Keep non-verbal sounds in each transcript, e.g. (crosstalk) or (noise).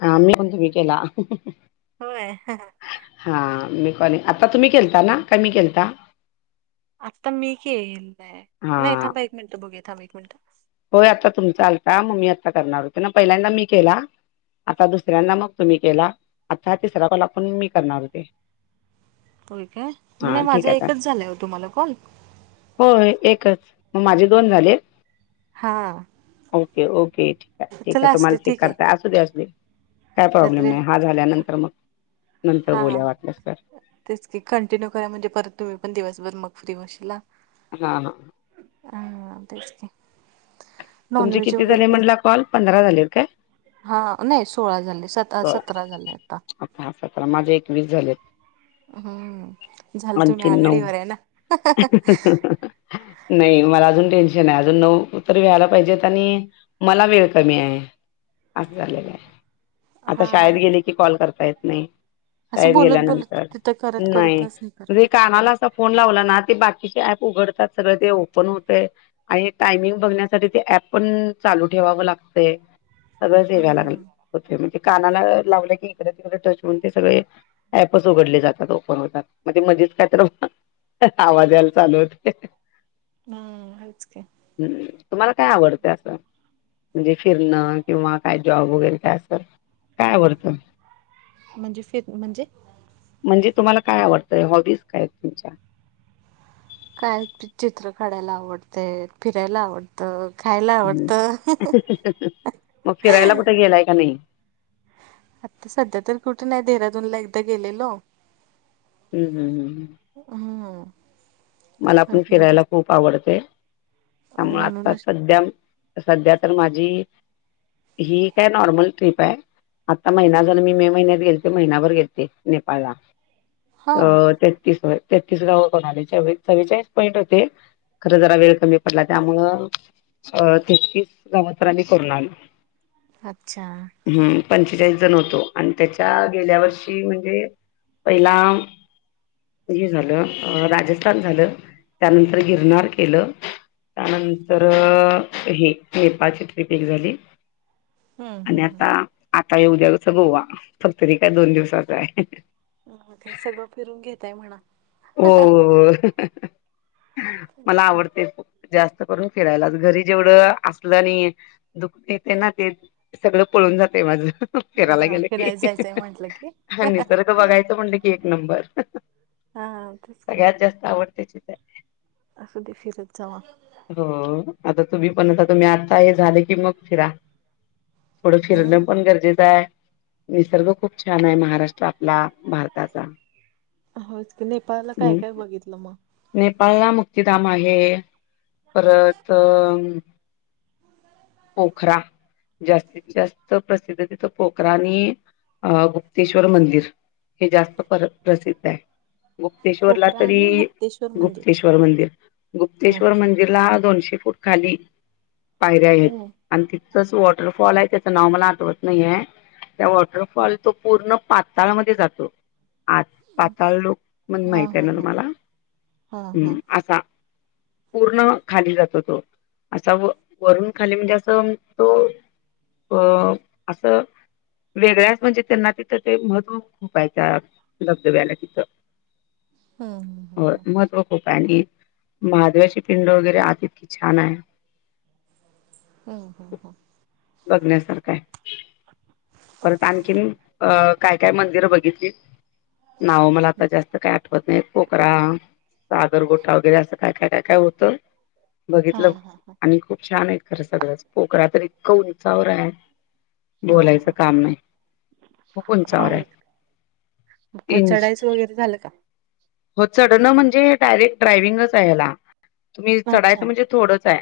हा मी म्हणजे मी केला हं हं हं हं होय अहं ह हा मी कोणी आता तुम्ही केलता ना का मी केळता आत्ता मी केलाय हा नाही थांबा एक मिनिटं बघूया थांबा एक मिनिटं होय आत्ता तुमचा आलता मग मी आत्ता करणार होते ना पहिल्यांदा मी केला आता दुसऱ्यांदा मग तुम्ही केला आता तिसरा कॉल आता मग मी करणार होते होय काय मग हा ना ठीक माझा आहे आता एकच झालाय काय तुम्हाला कॉल होय एकच मग माझे दोन झाले हा ओके ओके ठीक आहे ठीक आहे चला असू तुम्हाला दे चेक ठीक आहे करताय असू दे असू दे काय प्रॉब्लेम नाहीतरी नाही हा झाल्यानंतर मग नंतर हा बोलया वाटलस तर तेच की कंटिन्यू करा म्हणजे परत तुम्ही पण दिवसभर मग फ्री बसशीला हा हा हा काय निवांतच की तुमचे नॉनव्हेज किती वगैरे झाले काय म्हटला कॉल पंधरा झालेत काय. हा नाही सोळा झाले सत सतरा झाले आता हा सतरा माझे एकवीस झालेत हम्म झालं तुम्ही आणखीन नऊ आघाडीवर आहे ना हां हां हां नाही मला अजून टेन्शन आहे अजून नऊतर व्यायला पाहिजेत आणि मला वेळ कमी आहे असं झालेलं आहे आता हा शाळेत गेले की कॉल करता येत नाही असं शाळेत बोलत बोलत गेल्यानंतर तिथं करत नाही करतच हे करा म्हणजे ना का कानाला नाही असा फोन लावला ना ते बाकीचे ऍप उघडतात सगळे ते ओपन होतेय आणि टायमिंग बघण्यासाठी ते ऍप पण चालू ठेवावं लागतयं सगळं (unintelligible) लागल. हम्म हे म्हणजे कानाला लावल की इकड तिकडे टच हुन ते सगळे ऍपच उघडले जातात ओपन होतात, म ते मधीच काही तर आवाज यायला चालू होतंय. हूं आहेच की! हं तुम्हाला काय आवडत असं, म्हणजे फिरणं किंवा काय जॉब वगैरे काय. काय आवडत? म्हणजे फिर म्हणजे म्हणजे तुम्हाला काय आवडतंय, हॉबीज काय आहेत तुमच्या? काय चित्र काढायला आवडतयं, फिरायला आवड त खायला हम्म आवडतं. मग फिरायला कुठे गेलाय का नही? आता सध्या तर कुठे नाही, देहरादूनला एकदा गेलेलो. हूं हूं हूं हूं! हं! मला पण फिरायला खूप आवडतयं, त्यामुळ आता म्हणूनच सध्या सध्या तर माझी ही काय नॉर्मल ट्रिप आहे. आता महिना झाला मी मे महिन्यात गेलते महिनाभर गेलते नेपाळला. हा अ तेतीस होय तेतीस गाव कोण आले चव्वे-चव्वेचाळीस पॉईंट होते. खरं जरा वेळ कमी पडला त्यामुळ अ तेहतीस गावतरं आही करून आलो. अच्छा! हूं पंचेचाळीस जण होतो, आण त्याच्या गेल्या वर्षी म्हणजे. पहिला हे झालं अ राजस्थान झालं. त्यानंतर गिरनार केलं. त्यानंतर हे नेपाळची ट्रिप एक झाली. आणि हम्म आता आता ये उद्याच गोवा, फक्त तरी काय दोन दिवसाच आहे. अ म काय सगळं फिरून घेताय म्हणा. हो हो हो! मला आवडते जास्त करून फिरायला, घरी जेवढं असलं आणि दुखते ते ना ते सगळं पळून जातेयं माझं, फिरायला बा गेलं की. फिरायला जायचंय म्हंटलं की ह निसर्ग बघायच म्हणलं की एक नंबर. हा! तेच सगळ्यात जास्त आवडतेची. असु दे फिरत! चवा! हो आता तुम्ही पण, आता तुम्ही आत्ता हे झाले की मग फिरा. थोडं ह फिरणं पन गरजेचं आहे. निसर्ग खूप छान आहे, महाराष्ट्र आपला भारताचा. होचं की नेपाळला काय हम् काय बघितलं म. नेपाळला मुक्तीधाम आहे. परत अ पोखरा. जास्तीत जास्त प्रसिद्ध तिथं पोखरा आणि गुप्तेश्वरमंदिर. हे जास्त पर प्रसिद्ध आहे. गुप्तेश्वरला कोकरा आणि तरी गुप्तेश्वर मंदिर. गुप्तेश्वर मंदिर, गुप्तेश्वर अच्छा मंदी रला दोनशे फूट खाली पायऱ्या आहेत. हम्म आणि तिथचंच वॉटरफॉल आहे. त्याचं नाव मला आठवत नाही आहे त्या वॉटरफॉल तो पूर्ण पाताळामध्ये जातो. आ ज पातळ म्हण हा माहित आहे हा ना हा तुम्हाला हा हा ह् असा पूर्ण खाली जातो तो असा व वरून खाली म्हणजे असं तो. अ असं. वेगळ्याच म्हणजे त्यांना तिथं ते महत्त्व खूपात्या धबधब्याला तिथं. हम्म हो हम्म महत्व खूप आणि महादेवाची. पिंड वगैरे आहे कि छान आहे. ह हो हो... बघण्यासारखा आहे. परत आणखीन काय काय मंदिरं बघितलीत. नाव मला आता जास्त काय आठवत नाहीत पोकरा. सागर गोटा वगैरे असं काय काय काय काय होतं हा बघितलं हा हा आणि खूप छान आहे. खरं सगळंच पोकरा तर इतकं उंचावर आहे. हा हा बोलायचं हा काम नाही खूप उंचावर आहे होय इनस. (unintelligible) हो चढण म्हणजे डायरेक्ट ड्रायविंगच आहे याला. तुम्ही अच्छा चढायचं म्हणजे थोडंच आहे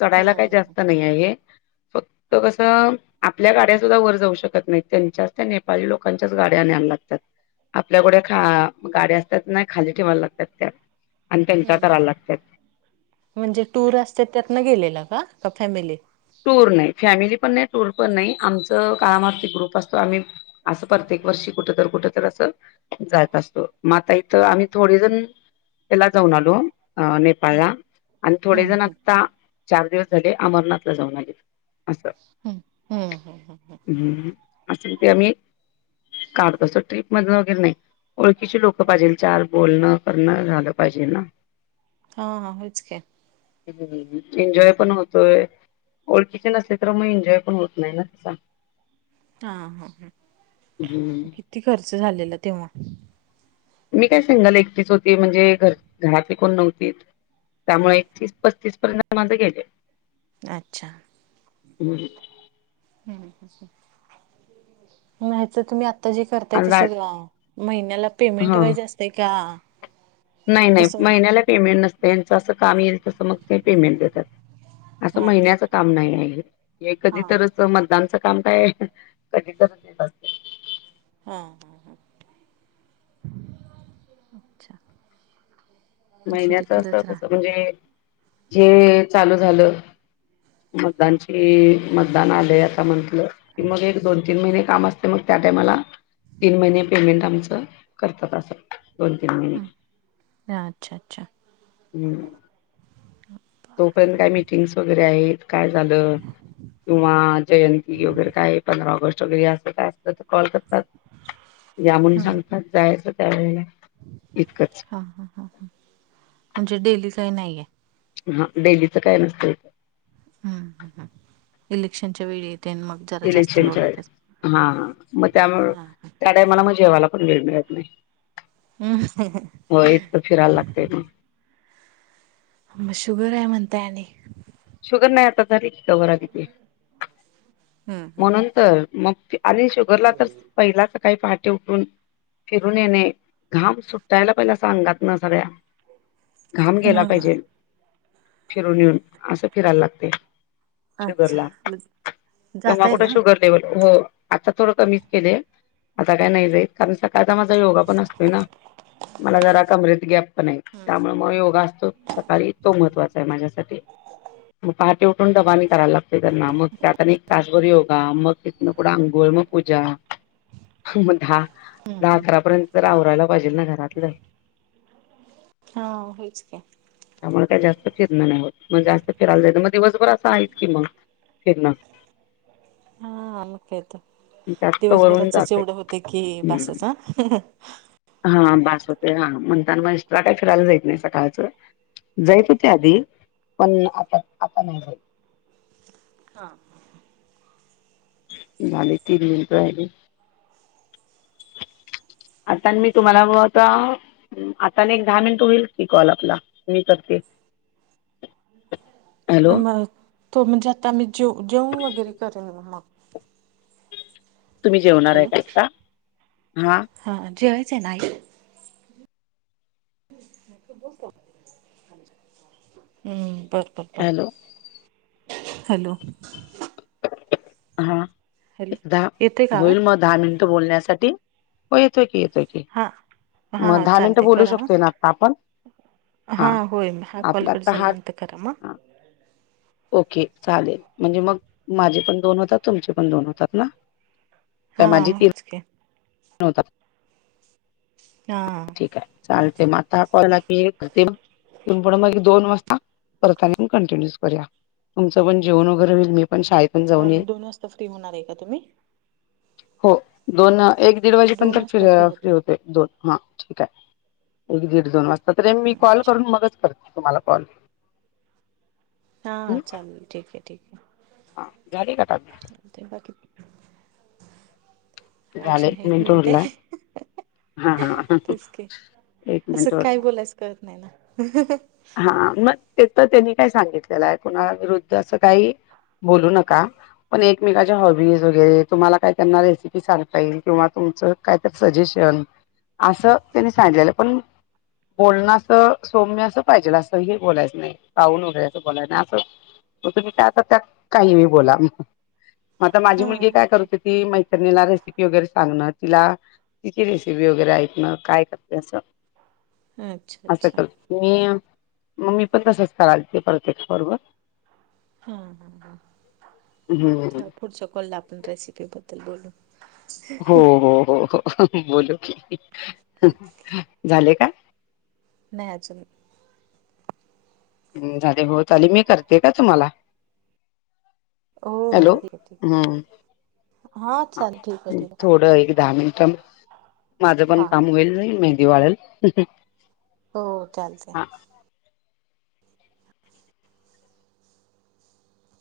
चढायला हम्म काय हम्म जास्त नाही आहे हे फक्त. तो कसं. आपल्या गाड्या सुुद्धा वर जाऊ शकत नाही त्यांच्याच त्या नेपाळी लोकांच्याच गाड्या आणा्यायला लागतात. आपल्यागाड्या असतात नाही खाली ठेवायला लागतात त्या. आणि त्यांच्या ह् ह करायला लागतात म्हणजे टूर असते त्यातन गेलेला का फॅमिली. टूर नाही फॅमिली पण नाही टूर पण नाही आमच कामतील ग्रुप असतो आम्ही. असं प्रत्येक वर्षी कुठ तर कुठ तर असं. जात असतो म आता इथं आम्ही जण त्याला जाऊनआलो नेपाळ. नेपाळ आणि थोडे हम्म जण हम्म आता चार दिवस झाले अमरनाथला जाऊन लागले असं. हम्म हम्म हम् हम् हम्... असं ते आम्ही काढतो अस ट्रिप मधून वगैरे नाही. ओळखीचे लोक पाहिजे चार बोलणं करणं झालं पाहिजे ना. हा हेच काय. ह एन्जॉय पण होतोय. ओळखीचे नसले तर मग एन्जॉय पण होत नाही ना तसा. हा हा हम्म ह किती खर्च झालेला तेव्हा. मी काय सिंगल एकटीच होती म्हणजे घर घरातील कोण नव्हती. त्यामुळे एकतीस पस्तीस पर्यंत माझ गेले. अच्छा... हं. ह् नाही तरतुम्ही आता जे करताय आणि तस रा. महिन्याला पेमेंट हा वाईज असते का. नाही नाही कसं म्हणजे महिन्याला पेमेंट नसते च असं काम येईल तसं मग ते पेमेंट देतात. असं हा अच्छा महिन्याच काम अच्छा नाहीहे तर हा कधीमधच. काम काय कधी करत येत असते. हा ह ह अच्छा. असू दे महिन्याच अस करत कसं राहा म्हणजे. हे चालू झालं मतदानची मतदान आले आता म्हणत. की मग एक दोन तीन महिने काम असत. तर मग त्या टायमाला तीन महिने पेमेंट आमचं करतात असं दोन तीन महिने. हा अच्छा अच्छा. हम्म तोपर्यंत काय मीटिंगस वगैरे आहेत काय झालं किंवा जयंती वगैरे काय पंधरा ऑगस्ट वगैरे असे काय कधी कॉल करतात यामुळे हम्म सांगतात काय त काय. हा हा ह ह म्हणजे डेलीच नाहीये. हा डेलीचं काय नसतय. हम् ह इलेक्शनच्या वेळी येते मग जरा जास्त लोड इलेक्शनच्या येतच हा मग त्यामुळ हा त्या टायमाला म जेवाला पण वेळ मिळत नाही. हो इतकं फिरायला लागतय मग (unintelligible) म शुगर आहे म्हणत आणि, शुगर नाही आता झाली, कवर आली ती. म्हणून तर मग आणि शुगरला तर पहिलाच काही पहाटे उठून फिरून येणे घाम सुट्टायला पहिला सांग आतन सगळ्या. घाम गेला हा पाहिजे, फिरून येऊन असं फिरायला लागते. अच्छा शुगरला तेव्हा जाताय कुठं ना शुगर लेवल हो आत्ता थोडं कमीच केलय आता काय नाही जाईत कारण स आता माझा योगा पण असतोय ना, मला जरा कमरत गॅप त्यामुळे म योगा असतो सकाळी तो महत्वाचा आहे माझ्यासाठी म पा ते उठून डबा मी करायला लागते. त्यांना मग त्यात आणि, तास भरी योगा मग तितन पुढ अंघोळ मग पूजा मग दहा दहा अकरापर्यंत तर आवरायला पाहिजेल ना घरातलं. हा होयचकी त्यामुळे त्याच्या (unintelligible) नाही होत मग जास्त फिरायला जाईच मग दिवसभर असं आहेच की मग फिरन हा मग काय तर त्यात कवरून दिवसभराचच जातंय एवढं होतं कि हम्म बासच हा हा बास होते हा म्हणताना मग एस्ट्रा काय फिरायला जायचय सकाळचं. जायत होते आधी पण आता आता नाही होत. हा आणि तीन मिनिटं राहिली. आता मी तुम्हाला (unintelligible) आता ने एक दहा मिनिट होईल की कॉल आपला मी करते. त हॅलो म तुमच्यात आणि (unintelligible) तुम्ही जेवणार आहे हॅलो का आत्ता? हा हा जेवायचना आय. (unintelligible) हम्म बरं बरं बरं हॅलो हॅलो हा हॅलो एकदा येतोय का आवाज होईल मग दहा मिनिटं बोलण्यासाठी, हो येतोय की येतोय. की हा हा मग दहा मिनिटं चालते बोलू करा हा शकतोय ना आता आपण हा होईल हा कॉल आपला कट आता हा झाल्यानंतर कर मग. हा ओके चालेल म्हणजे मग माझे पण दोन होतात तुमचे पण दोन होतात ना. हा काय माझी तीन होच कि होतात हा ठीक हाय चालते म आता कॉल आला कि ते इथून पुढ मग दोन वाजता परत आणि कंटिन्यूच करूया. तुमच पण जेवण वगैरे होईल मी पण शाळेत हां म दोन वाजता फ्री होणार हाय का तुम्ही? हो दोन एक दीड दोन वाजेपर्यंत वाजता फिऱ्या फ्री होताय होतेय दोन हा. ठीक हाय एक दीड दोन वाजता तरी मी कॉल अच्छा करून अच्छा मगच करते तुम्हाला कॉल. हा हा चालेल ठीक आहे ठीक आहे. हा झाली का काम? ठेवा की झाले अजून हाय एक मिनिट मिनटे उरलाय हा हा तेच कि एक असं मिनिट उरलाय काय बोलायचं कळत नाय ना. हा मग ते तर त्यांनी काय सांगितलेलं हाय कुणा विरुद्ध असं काही बोलू नका पण एकमेकाच्या हॉबीज वगैरे तुम्हाला काय त्यांना रेसिपी सांगता येईल किंवा तुमचं काहीतर सजेशन असं त्यांनी सांजलेलं पण बोलण असं सौम्य असं पाहिजेल असं हे बोलायचं नाही काऊन वगैरे असं बोलाय नाय असं मग तुम्ही त्यात आता त्या काही बी बोला म आता माझी मुलगी हा काय करत होती मै त्रिणीला रेसिपी वगैरे सांगणार तिला तिची रेसिपी वगैरे ऐकणार काय करते असं अच्छा असं अच्छा करते मी मग मी पण तसंच करालते प्रत्येक कॉल वर. हा हम्म हम्म हा हम्म. पुढच्या कॉलला आपण रेसिपीबद्दल बोलू. हो हो हो हो बोलू की तेच झाले का? नाय अजून झाले होत आले मी करते का तुम्हाला? हॅलो हो ठीक आहे हम्म. ठीक हा चालेल ठीक आहे ठीक आहे थोडं एक दहा मिनटं म माझं पण हा काम होईल नाही मेहंदी वाळल. हो चालतय.